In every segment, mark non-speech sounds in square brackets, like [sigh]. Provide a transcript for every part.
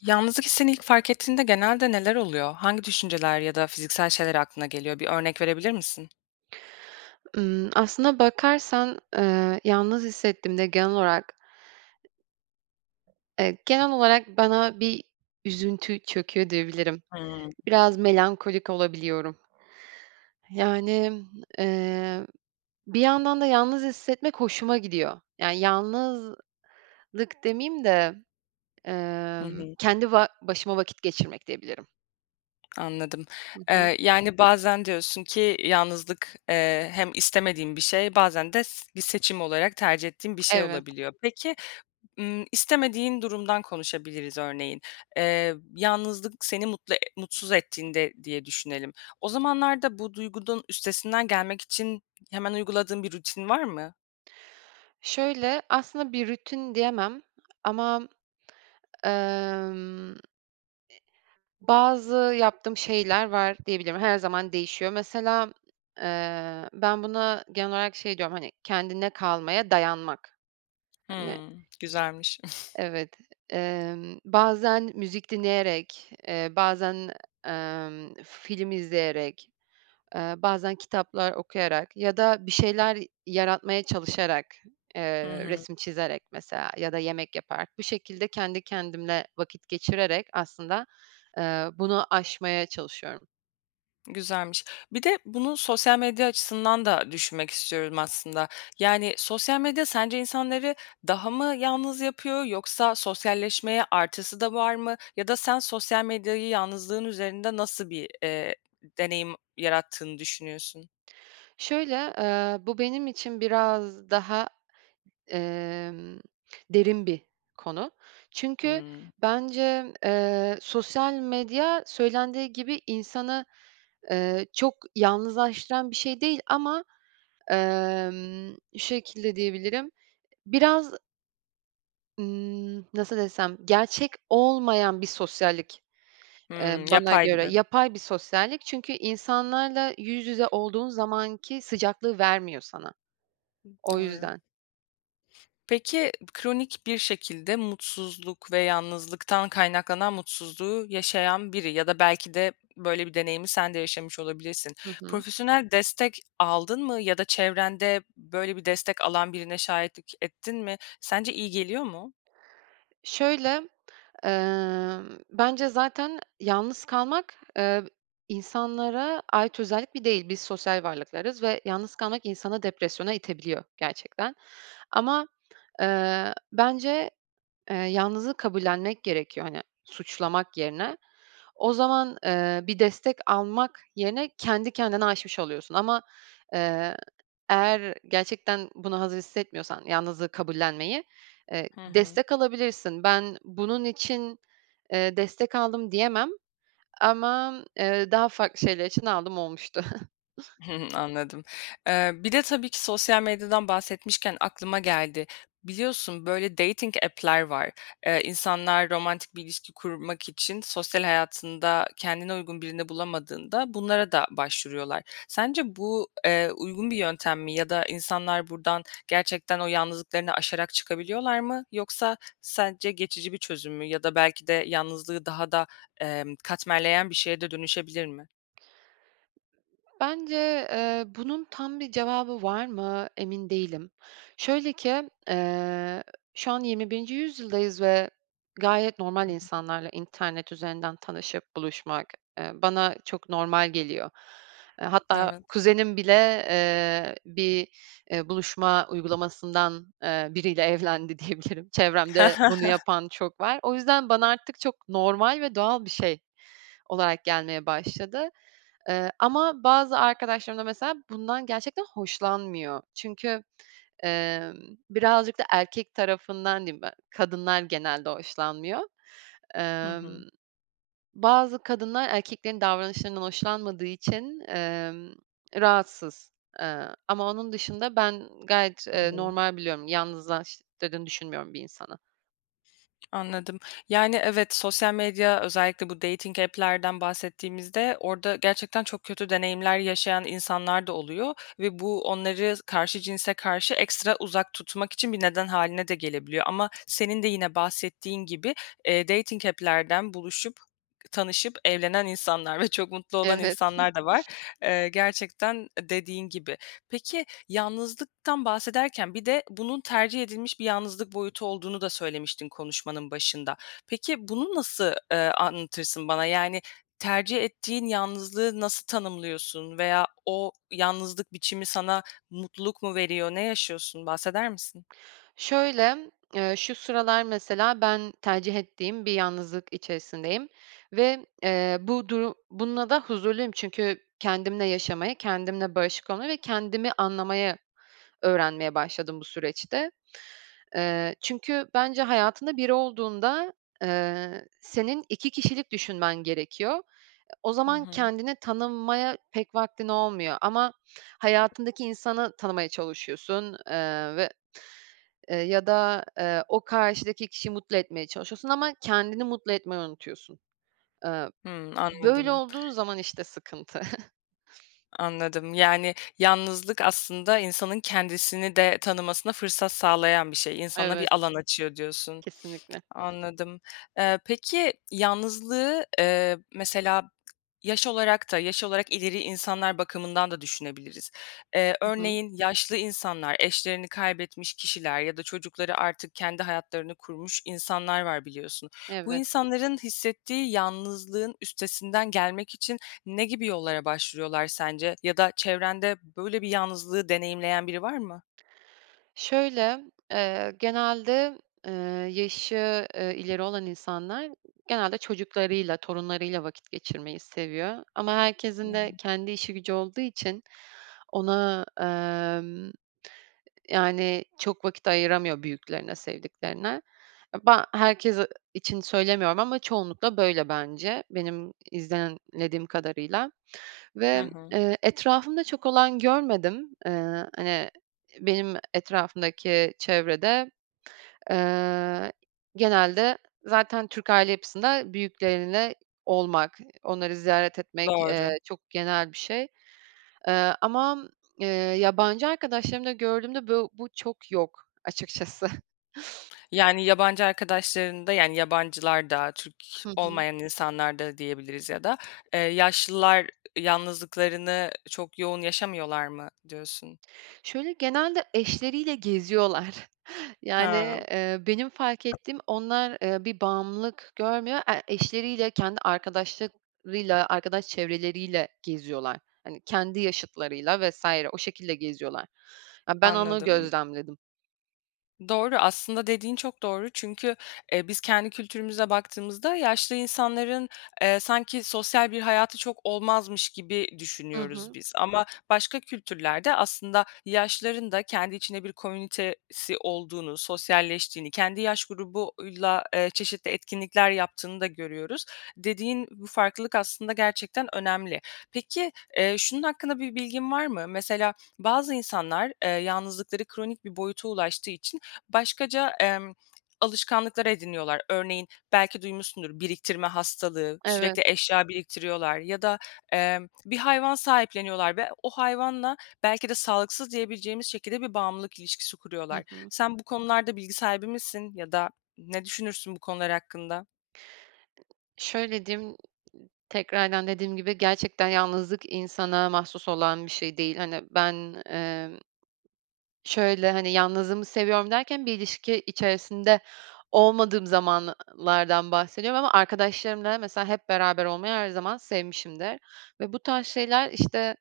Yalnızlık hissini ilk fark ettiğinde genelde neler oluyor, hangi düşünceler ya da fiziksel şeyler aklına geliyor, bir örnek verebilir misin? Iıı, aslında bakarsan, eee, yalnız hissettiğimde genel olarak evet, genel olarak bana bir üzüntü çöküyor diyebilirim. Hımm. Biraz melankolik olabiliyorum. Yani, eee, bir yandan da yalnız hissetmek hoşuma gidiyor. Yani, yalnızlık demiyim de, Hı emm, hı. kendi ba başıma vakit geçirmek diyebilirim. [clicks tongue] Anladım. Hı hı. Eee, yani, bazen diyorsun ki yalnızlık, eee, hem istemediğim bir şey bazen de s bir seçim olarak tercih ettiğin bir şey [clicks tongue] Evet. olabiliyor. Peki, ımm, istemediğin durumdan konuşabiliriz örneğin. Eee, yalnızlık seni mutlu e mutsuz ettiğinde diye düşünelim. O zamanlarda bu duygunun üstesinden gelmek için hemen uyguladığın bir rutin var mı? Şöyle aslında bir rutin diyemem ama, emm,e bazı yaptığım şeyler var diyebilirim, her zaman değişiyor. Mesela, eee, ben buna genel olarak şey diyorum, hani, kendine kalmaya dayanmak. Hani Hımm. Güzelmiş. [chuckles] evet. Emm, bazen müzik dinleyerek, eee, bazen, emm, film izleyerek, eee, bazen kitaplar okuyarak ya da bir şeyler yaratmaya çalışarak, Hı eee, hı. resim çizerek mesela ya da yemek yaparak, bir şekilde kendi kendimle vakit geçirerek aslında, eee, bunu aşmaya çalışıyorum. Güzelmiş. Bir de bunu sosyal medya açısından da düşünmek istiyorum aslında. Yani, sosyal medya sence insanları daha mı yalnız yapıyor yoksa sosyalleşmeye artısı da var mı? Ya da sen sosyal medyayı yalnızlığın üzerinde nasıl bir, eee, deneyim yarattığını düşünüyorsun? Şöyle, eee, bu benim için biraz daha, emm, derin bir konu. Çünkü Hımm. bence, eee, sosyal medya söylendiği gibi insanı, eee, çok yalnızlaştıran bir şey değil ama, emm, şu şekilde diyebilirim, biraz Imm, nasıl desem, gerçek olmayan bir sosyallik, eee, Hımm. [clicks tongue] bana Yapay göre gibi. yapay bir sosyallik, çünkü insanlarla yüz yüze olduğun zamanki sıcaklığı vermiyor sana. [clicks tongue] O Doğru. yüzden. Peki, kronik bir şekilde mutsuzluk ve yalnızlıktan kaynaklanan mutsuzluğu yaşayan biri ya da belki de böyle bir deneyimi sen de yaşamış olabilirsin. Hı hı. Profesyonel destek aldın mı ya da çevrende böyle bir destek alan birine şahitlik ettin mi? Sence iyi geliyor mu? Şöyle, emm, bence zaten yalnız kalmak, eee, insanlara ait özellik bir değil. Biz sosyal varlıklarız ve yalnız kalmak insanı depresyona itebiliyor gerçekten ama, eee, bence, eee, yalnızlığı kabullenmek gerekiyor, hani, suçlamak yerine. O zaman, eee, bir destek almak yerine kendi kendine aşmış oluyorsun ama, eee, eğer gerçekten buna hazır hissetmiyorsan yalnızlığı kabullenmeyi, eee, Hı hı. destek alabilirsin. Ben bunun için, eee, destek aldım diyemem ama, eee, daha farklı şeyler için aldığım olmuştu. [chuckles] [chuckles] Anladım. Eee, bir de tabii ki sosyal medyadan bahsetmişken aklıma geldi. Biliyorsun, böyle, dating app'ler var. Eee, insanlar romantik bir ilişki kurmak için sosyal hayatında kendine uygun birini bulamadığında bunlara da başvuruyorlar. Sence bu, eee, uygun bir yöntem mi ya da insanlar buradan gerçekten o yalnızlıklarını aşarak çıkabiliyorlar mı? Yoksa sence geçici bir çözüm mü ya da belki de yalnızlığı daha da, emm, katmerleyen bir şeye de dönüşebilir mi? Bence, eee, bunun tam bir cevabı var mı, emin değilim. Şöyle ki, eee, şu an 21'nci yüzyıldayız ve gayet normal, insanlarla internet üzerinden tanışıp buluşmak, eee, bana çok normal geliyor. Eee, hatta Evet. kuzenim bile, eee, bir, eee, buluşma uygulamasından, eee, biriyle evlendi diyebilirim. [chuckles] Çevremde bunu [chuckles] yapan çok var. O yüzden bana artık çok normal ve doğal bir şey olarak gelmeye başladı. Eee, ama bazı arkadaşlarım da mesela bundan gerçekten hoşlanmıyor. Çünkü, emm, birazcık da erkek tarafından diyeyim, [unintelligible] kadınlar genelde hoşlanmıyor. Hı Emm, hı. bazı kadınlar erkeklerin davranışlarından hoşlanmadığı için, emm, rahatsız, eee, ama onun dışında ben gayet, Hı eee, hı. normal biliyorum. Yalnızlaştırdığını düşünmüyorum bir insanı. Anladım. Yani, evet sosyal medya özellikle bu dating app'lerden bahsettiğimizde orada gerçekten çok kötü deneyimler yaşayan insanlar da oluyor ve bu, onları karşı cinse karşı ekstra uzak tutmak için bir neden hâline de gelebiliyor ama senin de yine bahsettiğin gibi, eee, dating app'lerden buluşup, tanışıp evlenen insanlar ve çok mutlu olan Evet. [giggles] insanlar da var. Eee, gerçekten, eee, dediğin gibi. Peki, yalnızlıktan bahsederken bir de bunun tercih edilmiş bir yalnızlık boyutu olduğunu da söylemiştin konuşmanın başında. Peki, bunu nasıl, eee, anlatırsın bana? Yani, tercih ettiğin yalnızlığı nasıl tanımlıyorsun veya o yalnızlık biçimi sana mutluluk mu veriyor? Ne yaşıyorsun? Bahseder misin? Şöyle, eee, şu sıralar mesela ben tercih ettiğim bir yalnızlık içerisindeyim ve, eee, bu duru bununla da huzurluyum. Çünkü kendimle yaşamaya, kendimle barışık olmaya ve kendimi anlamayı öğrenmeye başladım bu süreçte. Eee, çünkü bence hayatında biri olduğunda, eee, senin 2 kişilik düşünmen gerekiyor. O Hı zaman hı. kendini tanımaya pek vaktin olmuyor ama hayatındaki insanı tanımaya çalışıyorsun, eee, ve, eee, ya da, eee, o karşıdaki kişiyi mutlu etmeye çalışıyorsun ama kendini mutlu etmeyi unutuyorsun. Eee, Hımm, böyle anladım. olduğu zaman işte sıkıntı. [chuckles] Anladım. Yani, yalnızlık aslında insanın kendisini de tanımasına fırsat sağlayan bir şey. İnsana Evet. bir alan açıyor, diyorsun. Kesinlikle. Anladım. Eee, peki, yalnızlığı, eee, mesela yaş olarak da yaş olarak ileri insanlar bakımından da düşünebiliriz. Eee, Hı hı. örneğin yaşlı insanlar, eşlerini kaybetmiş kişiler ya da çocukları artık kendi hayatlarını kurmuş insanlar var biliyorsun. Bu Evet. insanların hissettiği yalnızlığın üstesinden gelmek için ne gibi yollara başvuruyorlar sence ya da çevrende böyle bir yalnızlığı deneyimleyen biri var mı? Şöyle, eee, genelde, eee, yaşı, eee, ileri olan insanlar, genelde çocuklarıyla, torunlarıyla vakit geçirmeyi seviyor. Ama herkesin de [unintelligible] kendi işi gücü olduğu için ona, emm, yani, çok vakit ayıramıyor büyüklerine, sevdiklerine. [unintelligible] Herkes için söylemiyorum ama çoğunlukla böyle bence. Benim izlemlediğim kadarıyla Hı ve, hı. eee, etrafımda çok olan görmedim. Eee, hani, benim etrafımdaki çevrede, eee, genelde zaten Türk aile yapısında büyükleriyle olmak, onları ziyaret etmek, eee, Doğru. çok genel bir şey. Eee, ama, eee, yabancı arkadaşlarımda gördüğümde bö bu çok yok açıkçası. Yani, yabancı arkadaşlarında, yani, yabancılarda, Türk Hı hı. olmayan insanlarda diyebiliriz ya da, eee, yaşlılar yalnızlıklarını çok yoğun yaşamıyorlar mı diyorsun? Şöyle genelde eşleriyle geziyorlar. Yani, Hıı. eee, benim fark ettiğim onlar, eee, bir bağımlılık görmüyor. E eşleriyle, kendi arkadaşlıklarıyla, arkadaş çevreleriyle geziyorlar. Hani, kendi yaşıtlarıyla vs. o şekilde geziyorlar. Ya, ben onu Anladım. gözlemledim. Doğru. Aslında dediğin çok doğru. Çünkü, eee, biz, kendi kültürümüze baktığımızda yaşlı insanların, eee, sanki sosyal bir hayatı çok olmazmış gibi Hı düşünüyoruz hı. biz ama başka kültürlerde aslında yaşlıların da kendi içinde bir komünitesi olduğunu, sosyalleştiğini, kendi yaş grubuyla, eee, çeşitli etkinlikler yaptığını da görüyoruz. Dediğin bu farklılık aslında gerçekten önemli. Peki, eee, şunun hakkında bir bilgin var mı? Mesela bazı insanlar, eee, yalnızlıkları kronik bir boyuta ulaştığı için başkaca, emm, alışkanlıkları ediniyorlar. Örneğin, belki duymuşsundur; biriktirme hastalığı, Evet. sürekli eşya biriktiriyorlar ya da, eee, bir hayvan sahipleniyorlar ve o hayvanla belki de sağlıksız diyebileceğimiz şekilde bir bağımlılık ilişkisi kuruyorlar. Hı hı. Sen, bu konularda bilgi sahibi misin ya da ne düşünürsün bu konular hakkında? Şöyle diyeyim; ııı, tekrardan dediğim gibi gerçekten yalnızlık insana mahsus olan bir şey değil. Hani ben, emm, şöyle, hani, yalnızlığımı seviyorum derken bir ilişki içerisinde olmadığım zamanlardan bahsediyorum ama arkadaşlarımla mesela hep beraber olmayı her zaman sevmişimdir ve bu tarz şeyler, işte,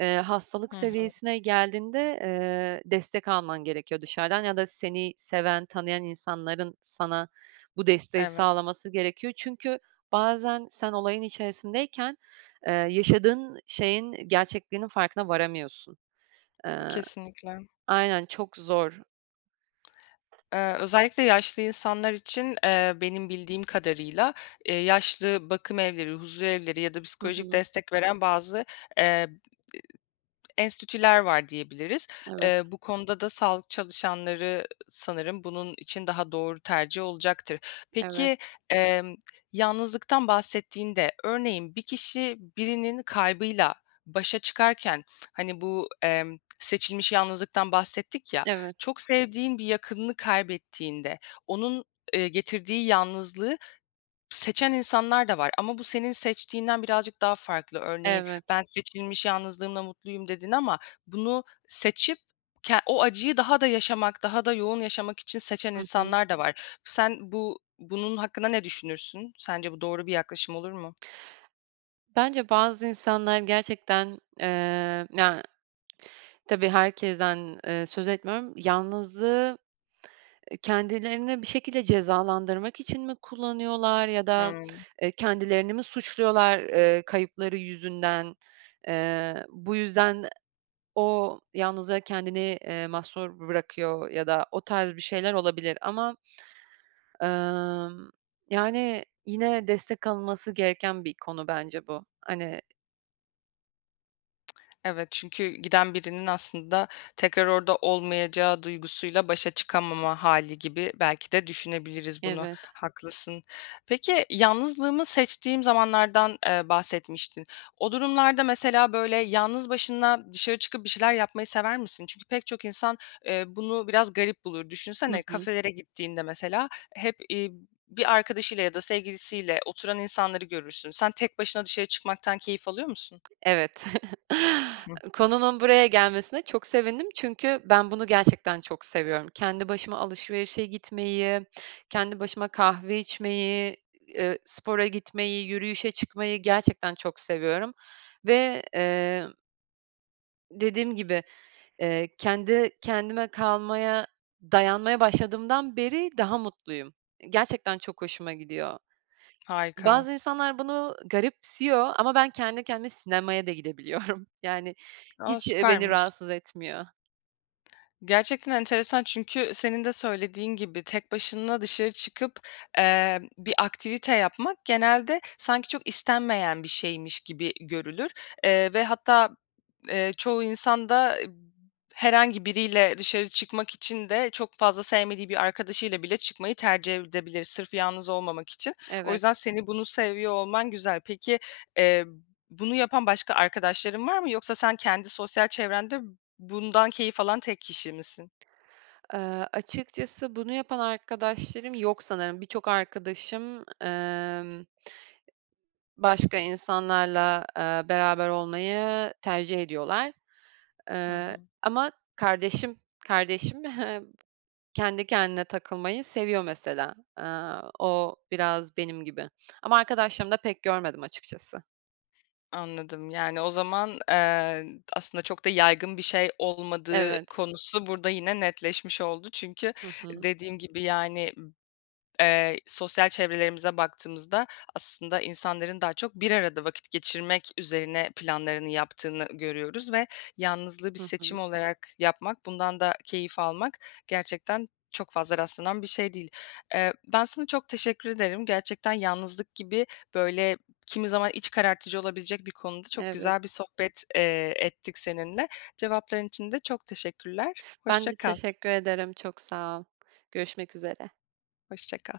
eee, hastalık Hı hı. seviyesine geldiğinde, eee, destek alman gerekiyor dışarıdan ya da seni seven, tanıyan insanların sana bu desteği Evet. sağlaması gerekiyor. Çünkü bazen sen olayın içerisindeyken, eee, yaşadığın şeyin gerçekliğinin farkına varamıyorsun, ııı, Kesinlikle. aynen. Çok zor. [smacks lips] Eee, özellikle yaşlı insanlar için, eee, benim bildiğim kadarıyla, eee, yaşlı bakımevleri, huzurevleri ya da Hı psikolojik hı. destek veren bazı, eee, [unintelligible] enstitüler var diyebiliriz. Evet. Eee, bu konuda da sağlık çalışanları sanırım bunun için daha doğru tercih olacaktır. Evet. Peki, emm, [smacks lips] yalnızlıktan bahsettiğinde, örneğin bir kişi birinin kaybıyla başa çıkarken, hani, bu, emm, seçilmiş yalnızlıktan bahsettik ya, Evet. çok sevdiğin bir yakınını kaybettiğinde onun, eee, getirdiği yalnızlığı seçen insanlar da var ama bu senin seçtiğinden birazcık daha farklı. Örneğin, Evet. ben seçilmiş yalnızlığımla mutluyum dedin ama bunu seçip ke o acıyı daha da yaşamak, daha da yoğun yaşamak için seçen Hı hı. insanlar da var. Sen bu, bunun hakkında ne düşünürsün? Sence bu doğru bir yaklaşım olur mu? Bence bazı insanlar gerçekten, eee, na tabii herkesten, eee, söz etmiyorum. Yalnızlığı, eee, kendilerini bir şekilde cezalandırmak için mi kullanıyorlar ya da, Hıı. eee, kendilerini mi suçluyorlar, eee, kayıpları yüzünden? Eee, bu yüzden e o yalnızlığa kendini, eee, mahsur bırakıyor ya da o tarz bir şeyler olabilir. Ama, ımm, yani, yine destek alınması gereken bir konu bence bu, hani [tsk] Evet çünkü giden birinin aslında tekrar orada olmayacağı duygusuyla başa çıkamama hâli gibi belki de düşünebiliriz bunu. Evet. Haklısın. Peki, yalnızlığımı seçtiğim zamanlardan, eee, bahsetmiştin. O durumlarda, mesela, böyle, yalnız başına dışarı çıkıp bir şeyler yapmayı sever misin? Çünkü pek çok insan, eee, bunu biraz garip bulur. Hı Düşünsene, hı. kafelere gittiğinde, mesela, hep, iii, bir arkadaşıyla ya da sevgilisiyle oturan insanları görürsün. Sen tek başına dışarı çıkmaktan keyif alıyor musun? Evet. [chuckles] Konunun buraya gelmesine çok sevindim çünkü ben bunu gerçekten çok seviyorum. Kendi başıma alışverişe gitmeyi, kendi başıma kahve içmeyi, ııı, spora gitmeyi, yürüyüşe çıkmayı gerçekten çok seviyorum ve, eee dediğim gibi, eee, kendi kendime kalmaya, dayanmaya başladığımdan beri daha mutluyum. Gerçekten çok hoşuma gidiyor. Harika. Bazı insanlar bunu garipsiyor ama ben kendi kendime sinemaya da gidebiliyorum. Yani, A, hiç, eee, beni süpermiş. rahatsız etmiyor. Gerçekten enteresan çünkü senin de söylediğin gibi, tek başına dışarı çıkıp, eee, bir aktivite yapmak genelde sanki çok istenmeyen bir şeymiş gibi görülür. Eee, ve hatta, eee, çoğu insan da eb herhangi biriyle dışarı çıkmak için de çok fazla sevmediği bir arkadaşıyla bile çıkmayı tercih edebilir sırf yalnız olmamak için. O Evet. yüzden seni bunu seviyor olman güzel. Peki, eee, bunu yapan başka arkadaşların var mı? Yoksa sen kendi sosyal çevrende bundan keyif alan tek kişi misin? Eee, açıkçası bunu yapan arkadaşlarım yok sanırım, birçok arkadaşım, emm başka insanlarla, eee, beraber olmayı tercih ediyorlar. Hı Eee, hı. ama kardeşim, kardeşim he kendi kendine takılmayı seviyor mesela. Eee, o biraz benim gibi ama arkadaşlarımda pek görmedim açıkçası. Anladım. Yani, o zaman, eee, aslında çok da yaygın bir şey olmadığı Evet. konusu burada yine netleşmiş oldu. Çünkü Hı hı. dediğin gibi, yani, eee, sosyal çevrelerimize baktığımızda aslında insanların daha çok bir arada vakit geçirmek üzerine planlarını yaptığını görüyoruz ve yalnızlığı bir Hı seçim hı. olarak yapmak, bundan da keyif almak gerçekten çok fazla rastlanan bir şey değil. Eee, ben sana çok teşekkür ederim. Gerçekten yalnızlık gibi böyle kimi zaman iç karartıcı olabilecek bir konuda çok Evet. güzel bir sohbet, eee, ettik seninle. Cevapların için de çok teşekkürler. Ben Hoşça de kal. teşekkür ederim çok sağ ol. Görüşmek üzere. Hoşça kal.